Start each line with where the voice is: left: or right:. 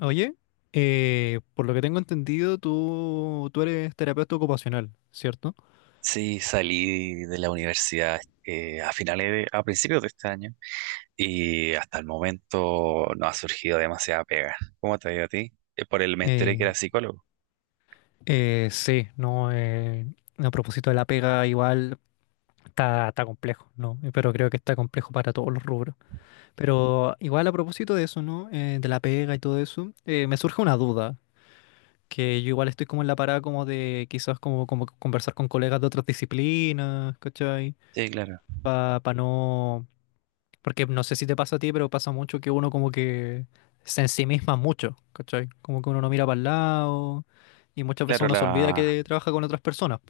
left: Oye, por lo que tengo entendido, tú eres terapeuta ocupacional, ¿cierto?
right: Sí, salí de la universidad a a principios de este año y hasta el momento no ha surgido demasiada pega. ¿Cómo te ha ido a ti? Por el me enteré
left: Eh,
right: que era psicólogo.
left: sí, no, a propósito de la pega, igual está complejo, ¿no? Pero creo que está complejo para todos los rubros. Pero igual a propósito de eso, ¿no? De la pega y todo eso, me surge una duda, que yo igual estoy como en la parada como de quizás como conversar con colegas de otras disciplinas, ¿cachai?
right: Sí, claro.
left: Para no. Porque no sé si te pasa a ti, pero pasa mucho que uno como que se ensimisma mucho, ¿cachai? Como que uno no mira para el lado y muchas veces
right: Claro,
left: uno se olvida que trabaja con otras personas.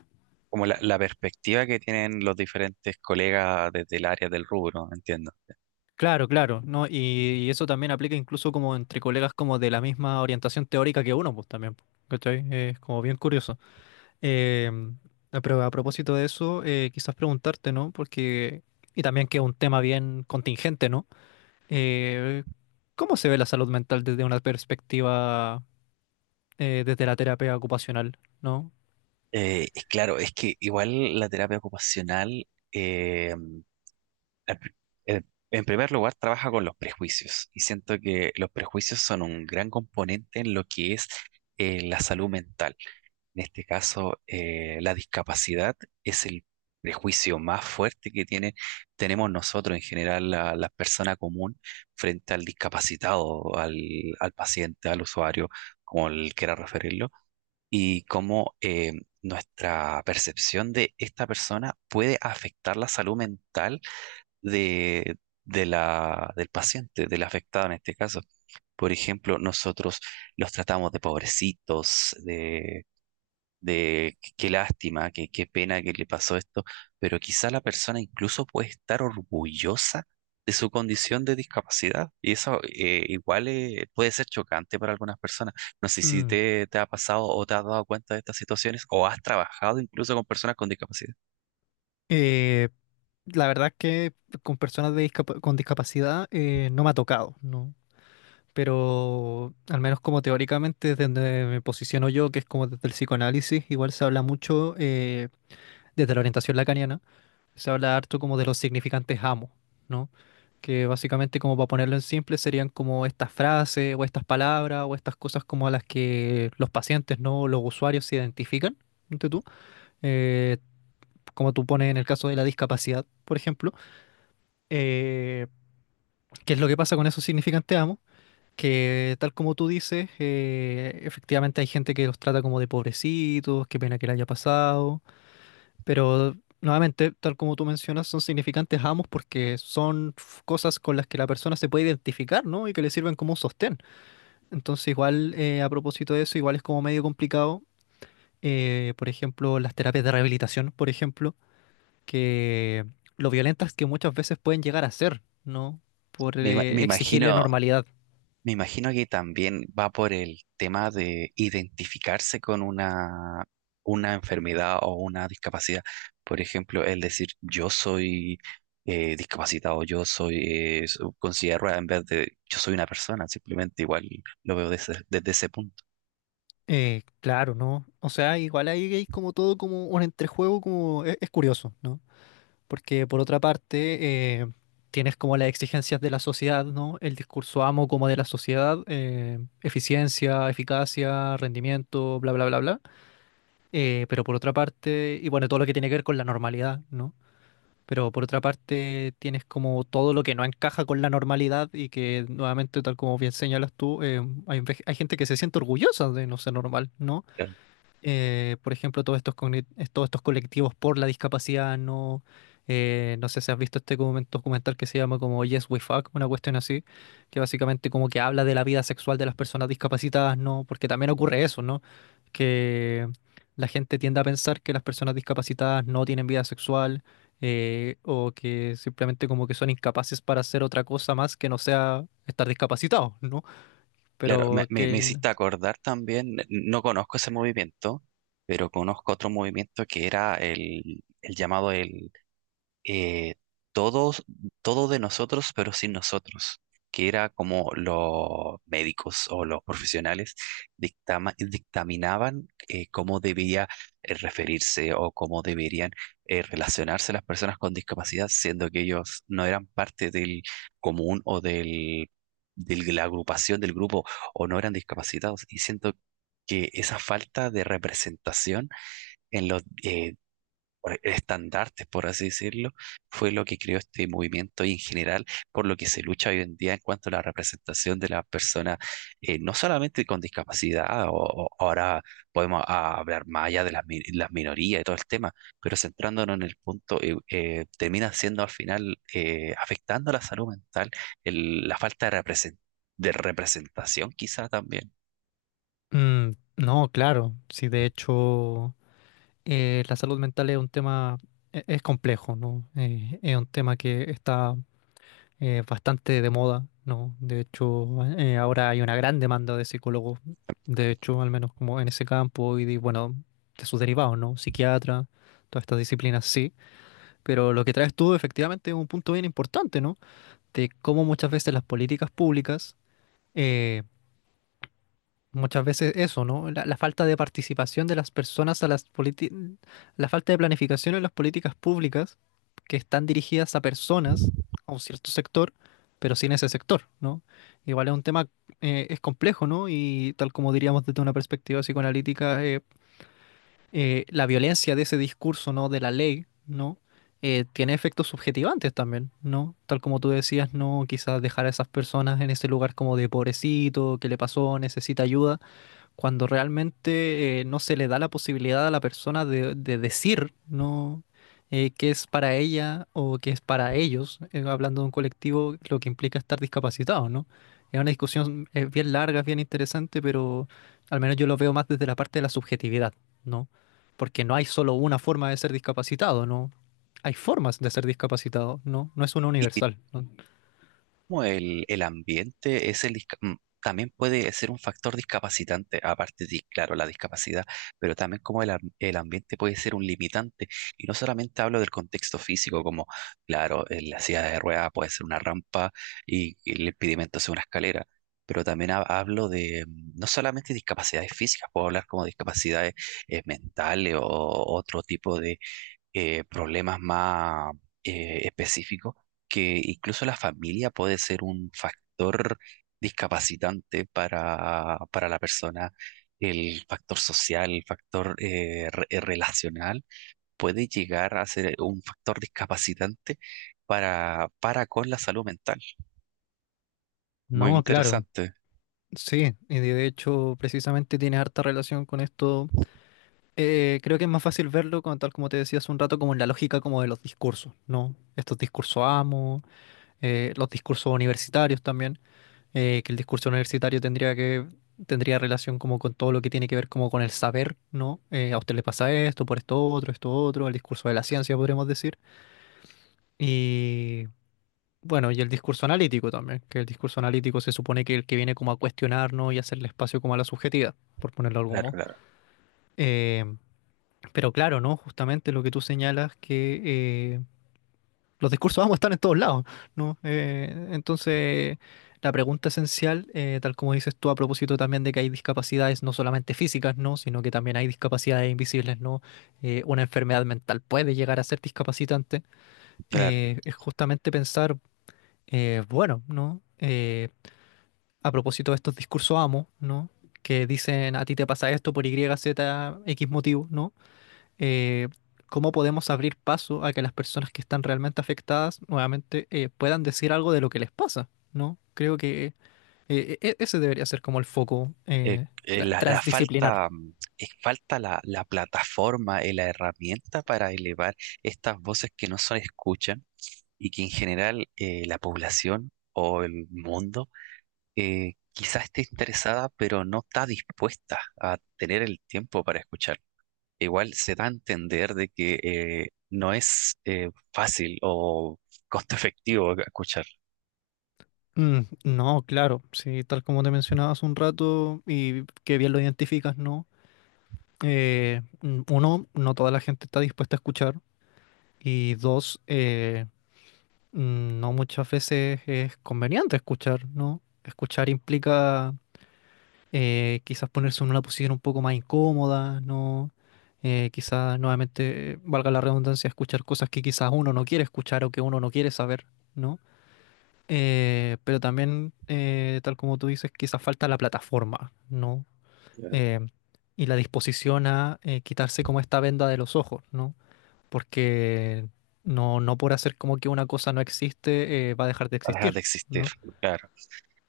right: como la perspectiva que tienen los diferentes colegas desde el área del rubro, entiendo.
left: Claro, claro, ¿no? Y eso también aplica incluso como entre colegas como de la misma orientación teórica que uno, pues también, pues, ¿cachai? Es como bien curioso. Em, ah, pero a propósito de eso, quizás preguntarte, ¿no? Porque, y también que es un tema bien contingente, ¿no? Eh, ¿Cómo se ve la salud mental desde una perspectiva, desde la terapia ocupacional, ¿no?
right: Es claro, es que igual la terapia ocupacional En pr- en- en primer lugar, trabaja con los prejuicios y siento que los prejuicios son un gran componente en lo que es la salud mental. En este caso, la discapacidad es el prejuicio más fuerte que tenemos nosotros en general, la persona común, frente al discapacitado, al paciente, al usuario, como él quiera referirlo, y cómo nuestra percepción de esta persona puede afectar la salud mental de, de del paciente, del afectado en este caso. Por ejemplo, nosotros los tratamos de pobrecitos, de qué lástima, qué pena que le pasó esto, pero quizá la persona incluso puede estar orgullosa de su condición de discapacidad. Y eso, igual puede ser chocante para algunas personas. No sé si
left: Mm.
right: te ha pasado o te has dado cuenta de estas situaciones o has trabajado incluso con personas con discapacidad.
left: Eh, la verdad es que con discapacidad no me ha tocado, ¿no? Pero al menos como teóricamente, desde donde me posiciono yo, que es como desde el psicoanálisis, igual se habla mucho desde la orientación lacaniana, se habla harto como de los significantes amo, ¿no? Que básicamente, como para ponerlo en simple, serían como estas frases o estas palabras o estas cosas como a las que los pacientes, ¿no? Los usuarios se identifican, ¿no? eh, Como tú pones en el caso de la discapacidad, por ejemplo, eh, qué es lo que pasa con esos significantes amos, que tal como tú dices, efectivamente hay gente que los trata como de pobrecitos, qué pena que le haya pasado, pero nuevamente, tal como tú mencionas, son significantes amos porque cosas con las que la persona se puede identificar, ¿no? Y que le sirven como un sostén. Entonces, igual, a propósito de eso, igual es como medio complicado. Por ejemplo, las terapias de rehabilitación, por ejemplo, que lo violentas que muchas veces pueden llegar a ser, ¿no? Por
right: Me, ima- me
left: exigirle
right: imagino
left: normalidad.
right: Me imagino que también va por el tema de identificarse con una enfermedad o una discapacidad. Por ejemplo, el decir yo soy discapacitado, yo soy con silla de ruedas, en vez de yo soy una persona, simplemente igual lo veo desde ese punto.
left: Claro, ¿no? O sea, igual ahí hay como todo como un entrejuego, como es curioso, ¿no? Porque por otra parte, tienes como las exigencias de la sociedad, ¿no? El discurso amo como de la sociedad, eficiencia, eficacia, rendimiento, bla, bla, bla, bla. Pero por otra parte, y bueno, todo lo que tiene que ver con la normalidad, ¿no? Pero por otra parte, tienes como todo lo que no encaja con la normalidad y que nuevamente, tal como bien señalas tú, hay gente que se siente orgullosa de no ser normal, ¿no?
right: Claro.
left: Por ejemplo, todos estos colectivos por la discapacidad, ¿no? No sé si has visto este documental que se llama como Yes We Fuck, una cuestión así, que básicamente como que habla de la vida sexual de las personas discapacitadas, ¿no? Porque también ocurre eso, ¿no? Que la gente tiende a pensar que las personas discapacitadas no tienen vida sexual. O que simplemente como que son incapaces para hacer otra cosa más que no sea estar discapacitados, ¿no?
right: Claro,
left: Pero
right: me
left: que n-
right: hiciste acordar también, no conozco ese movimiento, pero conozco otro movimiento que era el llamado eh, todos, todo de nosotros, pero sin nosotros, que era como los médicos o los profesionales dictaminaban cómo debía referirse o cómo deberían relacionarse las personas con discapacidad, siendo que ellos no eran parte del común o de la agrupación del grupo o no eran discapacitados. Y siento que esa falta de representación en los estandartes, por así decirlo, fue lo que creó este movimiento y en general por lo que se lucha hoy en día en cuanto a la representación de las personas, no solamente con discapacidad, o ahora podemos hablar más allá de las minorías y todo el tema, pero centrándonos en el punto, termina siendo al final afectando la salud mental, la falta de representación quizá también.
left: Mm, no, claro, sí, de hecho, la salud mental es un tema, es complejo, ¿no? Es un tema que está bastante de moda, ¿no? De hecho, ahora hay una gran demanda de psicólogos, de hecho, al menos como en ese campo, y de, bueno, de sus derivados, ¿no? Psiquiatra, todas estas disciplinas, sí, pero lo que traes tú efectivamente es un punto bien importante, ¿no? De cómo muchas veces las políticas públicas. eh, Muchas veces eso, ¿no? La falta de participación de las personas a las políticas, la falta de planificación en las políticas públicas que están dirigidas a personas, a un cierto sector, pero sin ese sector, ¿no? Igual es un tema, es complejo, ¿no? Y tal como diríamos desde una perspectiva psicoanalítica, la violencia de ese discurso, ¿no? De la ley, ¿no? Tiene efectos subjetivantes también, ¿no? Tal como tú decías, ¿no? Quizás dejar a esas personas en ese lugar como de pobrecito, ¿qué le pasó? Necesita ayuda cuando realmente no se le da la posibilidad a la persona de, decir no qué es para ella o qué es para ellos, hablando de un colectivo, lo que implica estar discapacitado, ¿no? Es una discusión bien larga, bien interesante, pero al menos yo lo veo más desde la parte de la subjetividad, ¿no? Porque no hay solo una forma de ser discapacitado, ¿no? Hay formas de ser discapacitado, ¿no? No es una universal, ¿no?
right: Como el ambiente es el, también puede ser un factor discapacitante, aparte de, claro, la discapacidad, pero también como el ambiente puede ser un limitante. Y no solamente hablo del contexto físico, como, claro, en la silla de ruedas puede ser una rampa y el impedimento es una escalera. Pero también hablo de no solamente discapacidades físicas, puedo hablar como discapacidades mentales o otro tipo problemas más específicos, que incluso la familia puede ser un factor discapacitante para la persona. El factor social, el factor relacional puede llegar a ser un factor discapacitante para con la salud mental. Muy
left: No, claro.
right: interesante.
left: Sí, y de hecho precisamente tiene harta relación con esto. Creo que es más fácil verlo, como, tal como te decía hace un rato, como en la lógica como de los discursos, ¿no? Estos discursos amo, los discursos universitarios también, que el discurso universitario tendría relación como con todo lo que tiene que ver como con el saber, ¿no? A usted le pasa esto, por esto otro, el discurso de la ciencia podríamos decir. Y bueno, y el discurso analítico también, que el discurso analítico se supone que el que viene como a cuestionarnos y hacerle espacio como a la subjetividad, por ponerlo de algún
right: Claro,
left: modo.
right: claro,
left: Em, Pero claro, ¿no? Justamente lo que tú señalas, que los discursos vamos a estar en todos lados, ¿no? Entonces, la pregunta esencial, tal como dices tú a propósito también de que hay discapacidades no solamente físicas, ¿no? Sino que también hay discapacidades invisibles, ¿no? Una enfermedad mental puede llegar a ser discapacitante.
right: claro.
left: Es justamente pensar, bueno, ¿no? A propósito de estos discursos amo, ¿no? Que dicen a ti te pasa esto por Y, Z, X motivo, ¿no? eh, Cómo podemos abrir paso a que las personas que están realmente afectadas nuevamente puedan decir algo de lo que les pasa, ¿no? Creo que ese debería ser como el foco
right: eh, eh,
left: tra-
right: la,
left: transdisciplinar.
right: falta, falta la plataforma y la herramienta para elevar estas voces que no se escuchan y que en general, la población o el mundo quizás esté interesada, pero no está dispuesta a tener el tiempo para escuchar. Igual se da a entender de que no es fácil o costo efectivo escuchar,
left: Mm, no, claro, sí, tal como te mencionaba hace un rato y que bien lo identificas, ¿no? Uno, no toda la gente está dispuesta a escuchar y dos, no muchas veces es conveniente escuchar, ¿no? Escuchar implica quizás ponerse en una posición un poco más incómoda, ¿no? Quizás nuevamente, valga la redundancia, escuchar cosas que quizás uno no quiere escuchar o que uno no quiere saber, ¿no? Pero también, tal como tú dices, quizás falta la plataforma, ¿no? Eh, y la disposición a quitarse como esta venda de los ojos, ¿no? Porque no por hacer como que una cosa no existe, va a dejar de
right: dejar de
left: existir,
right: existir,
left: ¿no?
right: claro.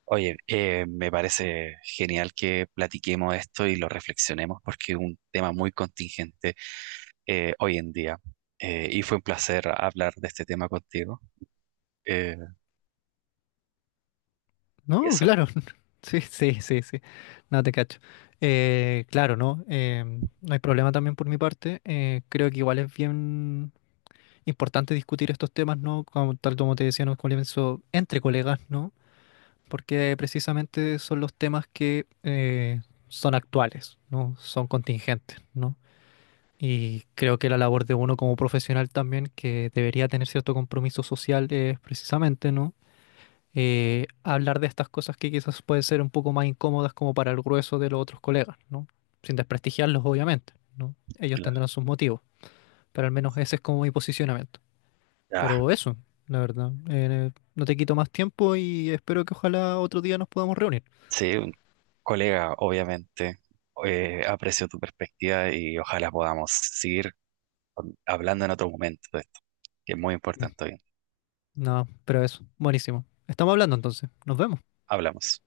right: Oye, me parece genial que platiquemos esto y lo reflexionemos porque es un tema muy contingente hoy en día. Y fue un placer hablar de este tema contigo. Eh, y
left: No,
right: eso,
left: claro. Sí, sí, sí, sí. No te cacho. Claro, ¿no? No hay problema también por mi parte. Creo que igual es bien importante discutir estos temas, ¿no? Como, tal como te decía en un comienzo, entre colegas, ¿no? Porque precisamente son los temas que son actuales, ¿no? Son contingentes, ¿no? Y creo que la labor de uno como profesional también, que debería tener cierto compromiso social, es precisamente, ¿no? Hablar de estas cosas que quizás pueden ser un poco más incómodas como para el grueso de los otros colegas, ¿no? Sin desprestigiarlos, obviamente, ¿no? Ellos
right: la-
left: tendrán sus motivos, pero al menos ese es como mi posicionamiento.
right: ah,
left: Pero eso, la verdad, no te quito más tiempo y espero que ojalá otro día nos podamos reunir.
right: sí, un colega, obviamente, aprecio tu perspectiva y ojalá podamos seguir hablando en otro momento de esto, que es muy
left: Mm.
right: importante hoy.
left: No, pero eso, buenísimo. Estamos hablando entonces, nos vemos.
right: Hablamos.